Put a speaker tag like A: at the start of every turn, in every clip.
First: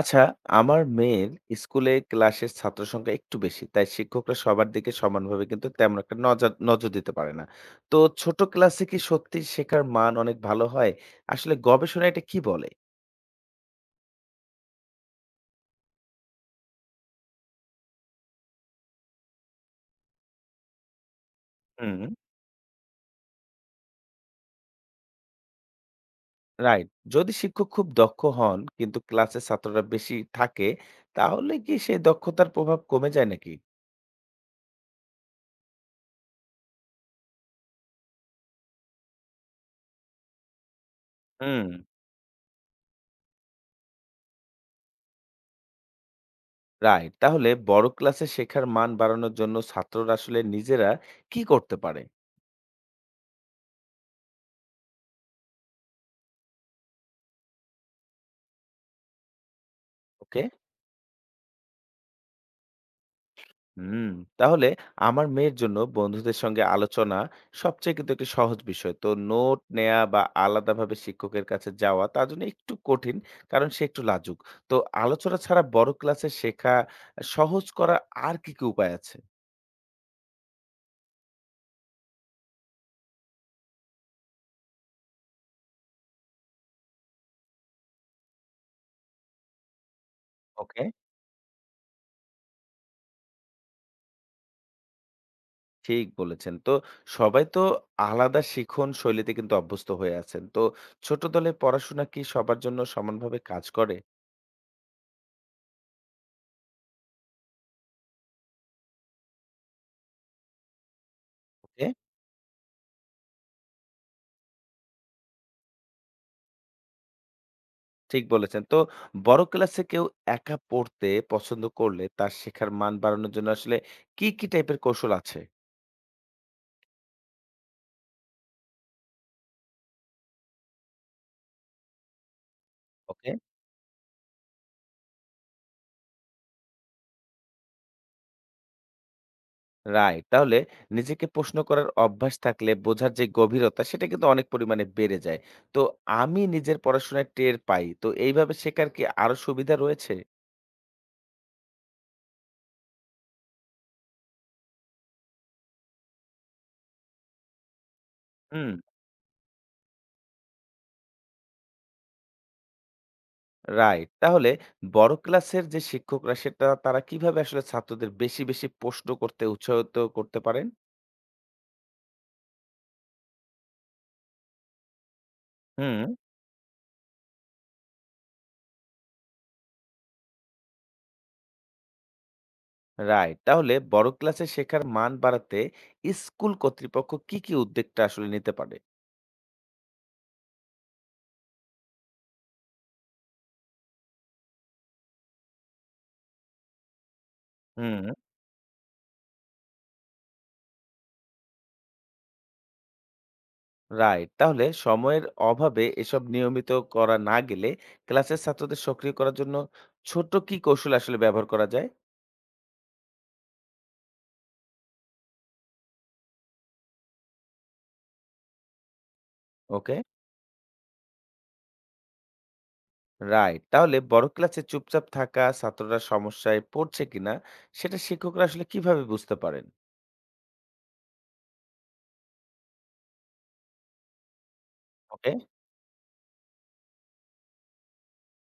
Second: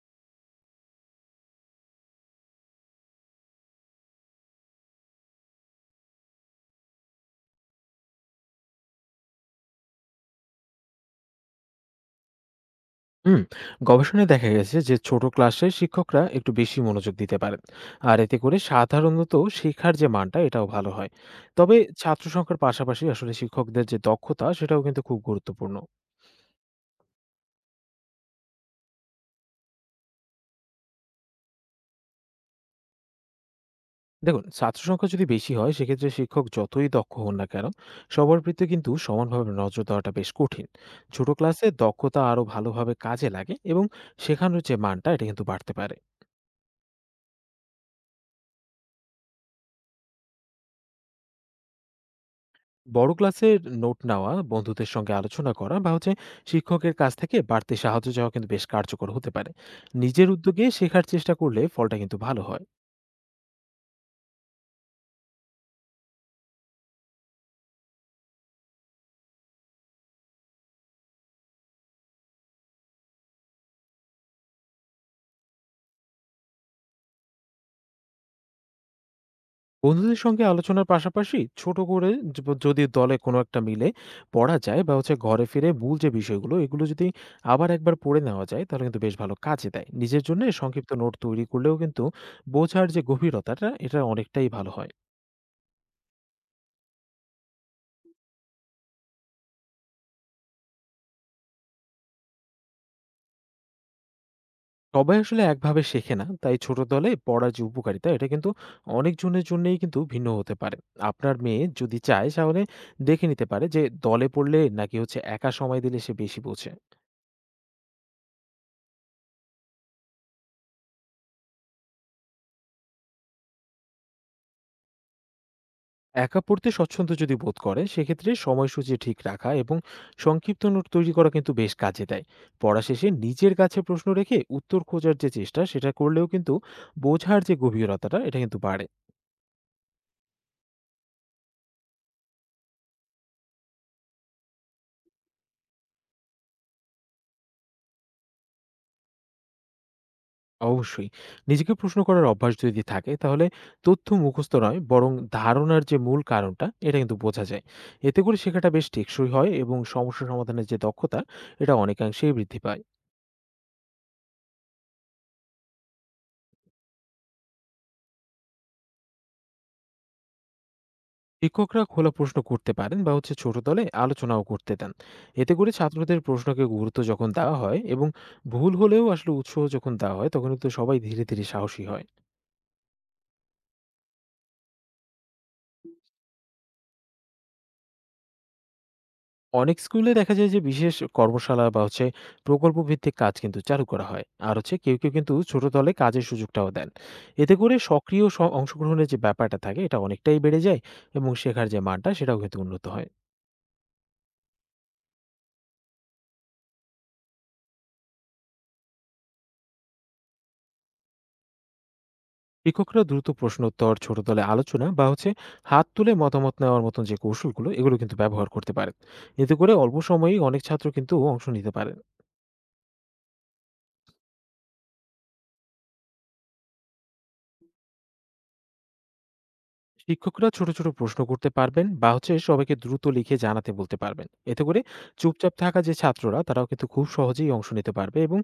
A: আচ্ছা, আমার মেয়ের স্কুলে ক্লাসের ছাত্র সংখ্যা একটু বেশি, তাই শিক্ষকরা সবার দিকে সমানভাবে কিন্তু তেমন একটা নজর নজর দিতে পারে না। তো ছোট ক্লাসে কি সত্যি শেখার মান অনেক ভালো হয়? আসলে গবেষণা এটা কি বলে?
B: হুম, গবেষণায় দেখা গেছে যে ছোট ক্লাসে শিক্ষকরা একটু বেশি মনোযোগ দিতে পারেন। আর এতে করে সাধারণত শেখার যে মানটা এটাও ভালো হয়। তবে
A: হুম।
B: ছাত্র সংখ্যার পাশাপাশি আসলে শিক্ষকদের যে দক্ষতা সেটাও কিন্তু খুব গুরুত্বপূর্ণ।
A: রাইট। যদি শিক্ষক খুব দক্ষ হন কিন্তু ক্লাসে ছাত্ররা বেশি থাকে, তাহলে কি সেই দক্ষতার প্রভাব কমে যায় নাকি?
B: দেখুন, ছাত্র সংখ্যা যদি বেশি হয় সেক্ষেত্রে শিক্ষক যতই দক্ষ হন না কেন সবার প্রতি কিন্তু সমানভাবে নজর দেওয়াটা বেশ কঠিন। ছোট ক্লাসে
A: হুম।
B: দক্ষতা আরো ভালোভাবে কাজে লাগে এবং শেখানোর যে মানটা এটা কিন্তু বাড়তে পারে।
A: রাইট। তাহলে বড় ক্লাসে শেখার মান বাড়ানোর জন্য ছাত্ররা আসলে নিজেরা কি করতে পারে?
B: বড় ক্লাসের নোট নেওয়া, বন্ধুদের সঙ্গে আলোচনা করা বা হচ্ছে শিক্ষকের কাছ থেকে বাড়তি সাহায্য চাওয়া কিন্তু বেশ কার্যকর হতে পারে। নিজের
A: ওকে।
B: উদ্যোগে শেখার চেষ্টা করলে ফলটা কিন্তু ভালো হয়।
A: হুম। তাহলে আমার মেয়ের জন্য বন্ধুদের সঙ্গে আলোচনা সবচেয়ে কিন্তু একটি সহজ বিষয়, তো নোট নেয়া বা আলাদাভাবে শিক্ষকের কাছে যাওয়া তার জন্য একটু কঠিন, কারণ সে একটু লাজুক। তো আলোচনা ছাড়া বড় ক্লাসে শেখা সহজ করার আর কি কি উপায় আছে?
B: বন্ধুদের সঙ্গে আলোচনার পাশাপাশি ছোট করে যদি দলে কোনো একটা মিলে পড়া যায় বা হচ্ছে ঘরে ফিরে মূল যে বিষয়গুলো এগুলো যদি আবার একবার পড়ে নেওয়া যায় তাহলে কিন্তু বেশ ভালো কাজে দেয়। নিজের জন্য
A: ওকে।
B: সংক্ষিপ্ত নোট তৈরি করলেও কিন্তু বোঝার যে গভীরতাটা এটা অনেকটাই ভালো হয়।
A: ঠিক বলেছেন, তো সবাই তো আলাদা শিখন শৈলীতে কিন্তু অভ্যস্ত হয়ে আছেন, তো ছোট দলে পড়াশোনা কি সবার জন্য সমানভাবে কাজ করে?
B: সবাই আসলে একভাবে শেখে না। তাই ছোট দলে পড়ার যে উপকারিতা এটা কিন্তু অনেকজনের জন্যেই কিন্তু ভিন্ন হতে পারে। আপনার মেয়ে
A: ওকে।
B: যদি চায় তাহলে দেখে নিতে পারে যে দলে পড়লে নাকি হচ্ছে একা সময় দিলে সে বেশি বোঝে।
A: ঠিক বলেছেন। তো বড় ক্লাসে কেউ একা পড়তে পছন্দ করলে তার শেখার মান বাড়ানোর জন্য আসলে কি টাইপের কৌশল আছে?
B: একা পড়তে স্বচ্ছন্দ যদি বোধ করে সেক্ষেত্রে সময়সূচি ঠিক রাখা এবং সংক্ষিপ্ত নোট তৈরি করা কিন্তু বেশ কাজে দেয়। পড়া শেষে
A: ওকে,
B: নিজের কাছে প্রশ্ন রেখে উত্তর খোঁজার যে চেষ্টা সেটা করলেও কিন্তু বোঝার যে গভীরতাটা এটা কিন্তু বাড়ে।
A: রাইট। তাহলে নিজেকে প্রশ্ন করার অভ্যাস থাকলে বোঝার যে গভীরতা সেটা কিন্তু অনেক পরিমাণে বেড়ে যায়। তো আমি নিজের পড়াশোনায় টের পাই। তো এইভাবে শেখার কি আরো সুবিধা রয়েছে?
B: অবশ্যই। নিজেকে প্রশ্ন করার অভ্যাস যদি থাকে তাহলে তথ্য মুখস্থ নয় বরং ধারণার যে মূল কারণটা এটা কিন্তু বোঝা যায়। এতে করে শেখাটা
A: হুম।
B: বেশ টেকসই হয় এবং সমস্যা সমাধানের যে দক্ষতা এটা অনেকাংশেই বৃদ্ধি পায়।
A: রাইট। তাহলে বড় ক্লাসের যে শিক্ষকরা সেটা তারা কিভাবে আসলে ছাত্রদের বেশি প্রশ্ন করতে উৎসাহিত করতে পারেন?
B: শিক্ষকরা খোলা প্রশ্ন করতে পারেন বা হচ্ছে ছোট দলে আলোচনাও করতে দেন। এতে করে
A: হুম।
B: ছাত্রদের প্রশ্নকে গুরুত্ব যখন দেওয়া হয় এবং ভুল হলেও আসলে উৎসাহ যখন দেওয়া হয় তখন কিন্তু সবাই ধীরে, ধীরে সাহসী হয়।
A: রাইট। তাহলে বড় ক্লাসে শেখার মান বাড়াতে স্কুল কর্তৃপক্ষ কি উদ্যোগটা আসলে নিতে পারে?
B: অনেক স্কুলে দেখা যায় যে বিশেষ কর্মশালা বা হচ্ছে প্রকল্প ভিত্তিক কাজ কিন্তু চালু করা হয়, আর হচ্ছে কেউ কেউ কিন্তু ছোট দলে কাজের সুযোগটাও দেন। এতে করে
A: হুম।
B: সক্রিয় অংশগ্রহণের যে ব্যাপারটা থাকে এটা অনেকটাই বেড়ে যায় এবং শেখার যে মানটা সেটাও কিন্তু উন্নত হয়।
A: রাইট। তাহলে সময়ের অভাবে এসব নিয়মিত করা না গেলে ক্লাসের ছাত্রদের সক্রিয় করার জন্য ছোট কি কৌশল আসলে ব্যবহার করা যায়?
B: শিক্ষকরা দ্রুত প্রশ্ন উত্তর, ছোট দলে আলোচনা বা হচ্ছে হাত তুলে মতামত নেওয়ার মতন যে কৌশলগুলো এগুলো কিন্তু ব্যবহার করতে পারেন। এতে করে
A: ওকে।
B: অল্প সময়েই অনেক ছাত্র কিন্তু অংশ নিতে পারেন।
A: রাইট। তাহলে বড় ক্লাসে চুপচাপ থাকা ছাত্ররা সমস্যায় পড়ছে কিনা সেটা শিক্ষকরা আসলে কিভাবে বুঝতে পারেন?
B: শিক্ষকরা ছোট ছোট প্রশ্ন করতে পারবেন বা হচ্ছে সবাইকে দ্রুত লিখে জানাতে বলতে পারবেন। এতে করে
A: ওকে।
B: চুপচাপ থাকা যে ছাত্ররা তারাও কিন্তু খুব সহজেই অংশ নিতে পারবে এবং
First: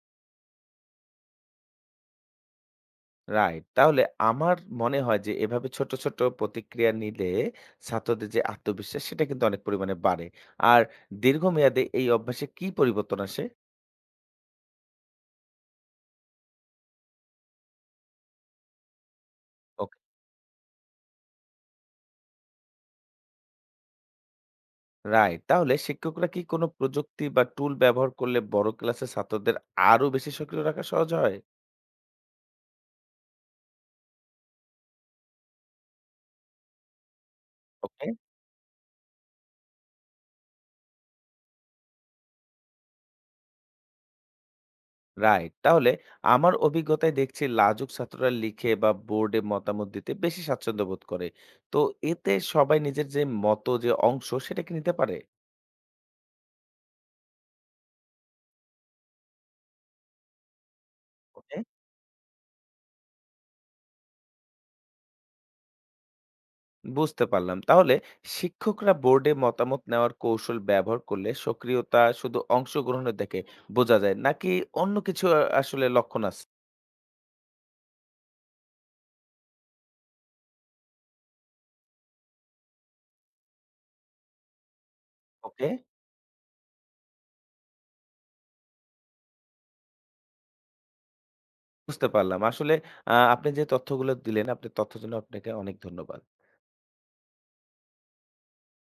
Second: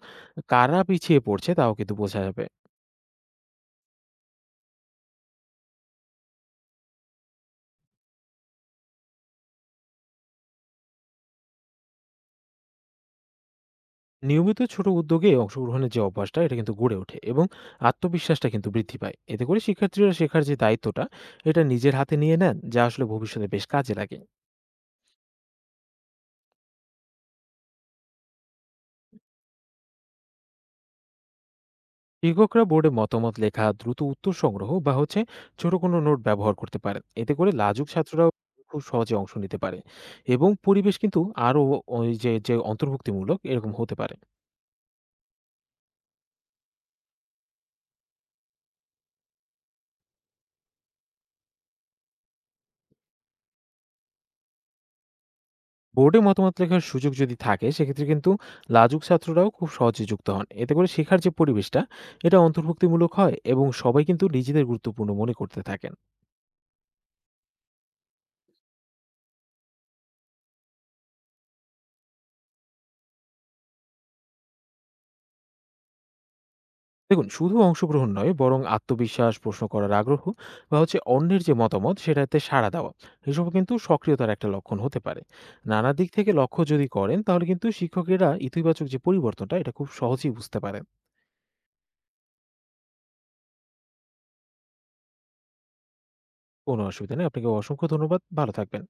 B: কারা পিছিয়ে পড়ছে তাও কিন্তু বোঝা যাবে।
A: রাইট। তাহলে আমার মনে হয় যে এভাবে ছোট প্রতিক্রিয়া নিলে ছাত্রদের যে আত্মবিশ্বাস সেটা কিন্তু অনেক পরিমাণে বাড়ে। আর দীর্ঘমেয়াদে এই অভ্যাসে কি পরিবর্তন আসে?
B: নিয়মিত ছোট উদ্যোগে অংশগ্রহণের যে অভ্যাসটা এটা কিন্তু গড়ে ওঠে এবং আত্মবিশ্বাসটা কিন্তু বৃদ্ধি পায়। এতে করে
A: ওকে।
B: শিক্ষার্থীরা শেখার যে দায়িত্বটা এটা নিজের হাতে নিয়ে নেন যা আসলে ভবিষ্যতে বেশ কাজে লাগে।
A: রাইট। তাহলে শিক্ষকরা কি কোনো প্রযুক্তি বা টুল ব্যবহার করলে বড় ক্লাসের ছাত্রদের আরো বেশি সক্রিয় রাখা সহজ হয়?
B: শিক্ষকরা বোর্ডে মতামত লেখা, দ্রুত উত্তর সংগ্রহ বা হচ্ছে ছোট কোনো নোট ব্যবহার করতে পারেন। এতে করে লাজুক
A: ওকে।
B: ছাত্ররাও খুব সহজে অংশ নিতে পারে এবং পরিবেশ কিন্তু আরো ওই যে যে অন্তর্ভুক্তিমূলক এরকম হতে পারে।
A: রাইট। তাহলে আমার অভিজ্ঞতায় দেখছি লাজুক ছাত্ররা লিখে বা বোর্ডে মতামত দিতে বেশি স্বাচ্ছন্দ্য বোধ করে। তো এতে সবাই নিজের যে মত যে অংশ সেটা কি নিতে পারে?
B: বোর্ডে মতামত লেখার সুযোগ যদি থাকে সেক্ষেত্রে কিন্তু লাজুক ছাত্ররাও খুব সহজে যুক্ত হন। এতে করে শেখার যে
A: ওকে।
B: পরিবেশটা এটা অন্তর্ভুক্তিমূলক হয় এবং সবাই কিন্তু নিজেদের গুরুত্বপূর্ণ মনে করতে থাকে।
A: বুঝতে পারলাম। তাহলে শিক্ষকরা বোর্ডে মতামত নেওয়ার কৌশল ব্যবহার করলে সক্রিয়তা শুধু অংশগ্রহণের থেকে বোঝা যায় নাকি অন্য কিছু আসলে লক্ষণ আছে?
B: দেখুন, শুধু অংশগ্রহণ নয় বরং আত্মবিশ্বাস, প্রশ্ন করার আগ্রহ বা হচ্ছে অন্যের যে মতামত সেটাতে সাড়া দেওয়া এসব কিন্তু সক্রিয়তার একটা লক্ষণ হতে পারে।
A: ওকে,
B: নানা দিক থেকে লক্ষ্য যদি করেন তাহলে কিন্তু শিক্ষকেরা ইতিবাচক যে পরিবর্তনটা এটা খুব সহজেই বুঝতে পারেন।
A: বুঝতে পারলাম। আসলে আপনি যে তথ্যগুলো দিলেন, আপনার তথ্যের জন্য আপনাকে অনেক ধন্যবাদ।
B: কোনো অসুবিধা নেই। আপনাকে অসংখ্য ধন্যবাদ। ভালো থাকবেন।